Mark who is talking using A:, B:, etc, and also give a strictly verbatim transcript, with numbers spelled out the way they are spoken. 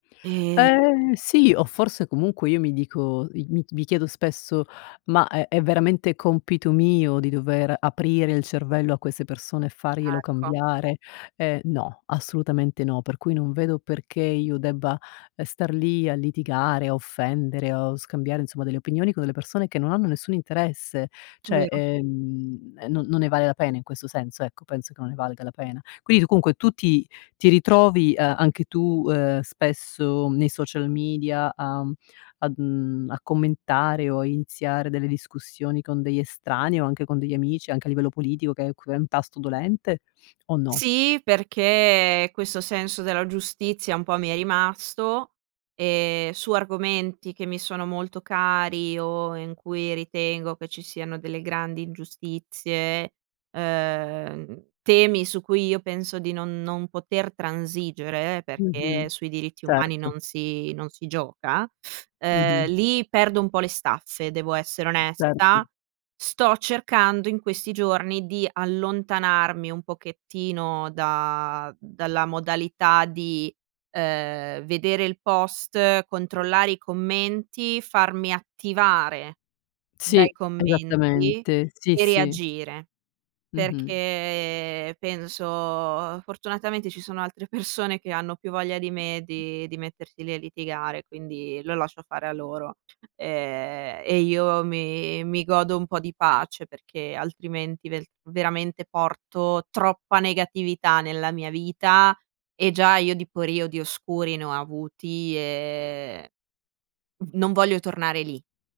A: Ehm
B: Ehm, sì, o forse comunque io mi dico, mi mi chiedo spesso: "Ma è è veramente compito mio di dover aprire il cervello a queste persone e farglielo
A: Ecco.
B: cambiare?" Ehm, no, assolutamente no, per cui non vedo perché io debba, ehm, star lì a litigare, a offendere o scambiare insomma delle opinioni con delle persone che non hanno nessun interesse. ceh,
A: Vero.
B: ehm, e non non ne vale la pena in questo senso ecco, penso che non ne valga la pena. Quindi tu comunque tu ti ti ritrovi, ehm, anche tu, uhm, spesso nei social media, uhm, a, uhm a commentare o a iniziare delle discussioni con degli estranei o anche con degli amici anche a livello politico che è q è un tasto dolente o no?
A: Sì, perché questo senso della giustizia un po' mi è rimasto, ehm, su argomenti che mi sono molto cari o in cui ritengo che ci siano delle grandi ingiustizie, uhm, temi su cui io penso di non non poter transigere,
B: Mh-mh.
A: perché sui diritti umani
B: Certo.
A: non si non si gioca, uhm,
B: Mh-mh.
A: lì perdo un po' le staffe, devo essere
B: Certo.
A: onesta. Sto cercando in questi giorni di allontanarmi un pochettino da dalla modalità di, uhm, vedere Il Post, controllare i commenti, farmi attivare dai
B: Sì,
A: commenti
B: esattamente. Sì,
A: e
B: sì.
A: reagire.
B: Mh-mh.
A: Perché penso, fortunatamente ci sono altre persone che hanno più voglia di me di di mettersi lì a litigare, quindi lo lascio fare a loro, ehm, e io mi mi godo un po' di pace perché altrimenti velt veramente porto troppa negatività nella mia vita e già io di periodi oscuri ne ho avuti e, mhmm, non voglio tornare lì.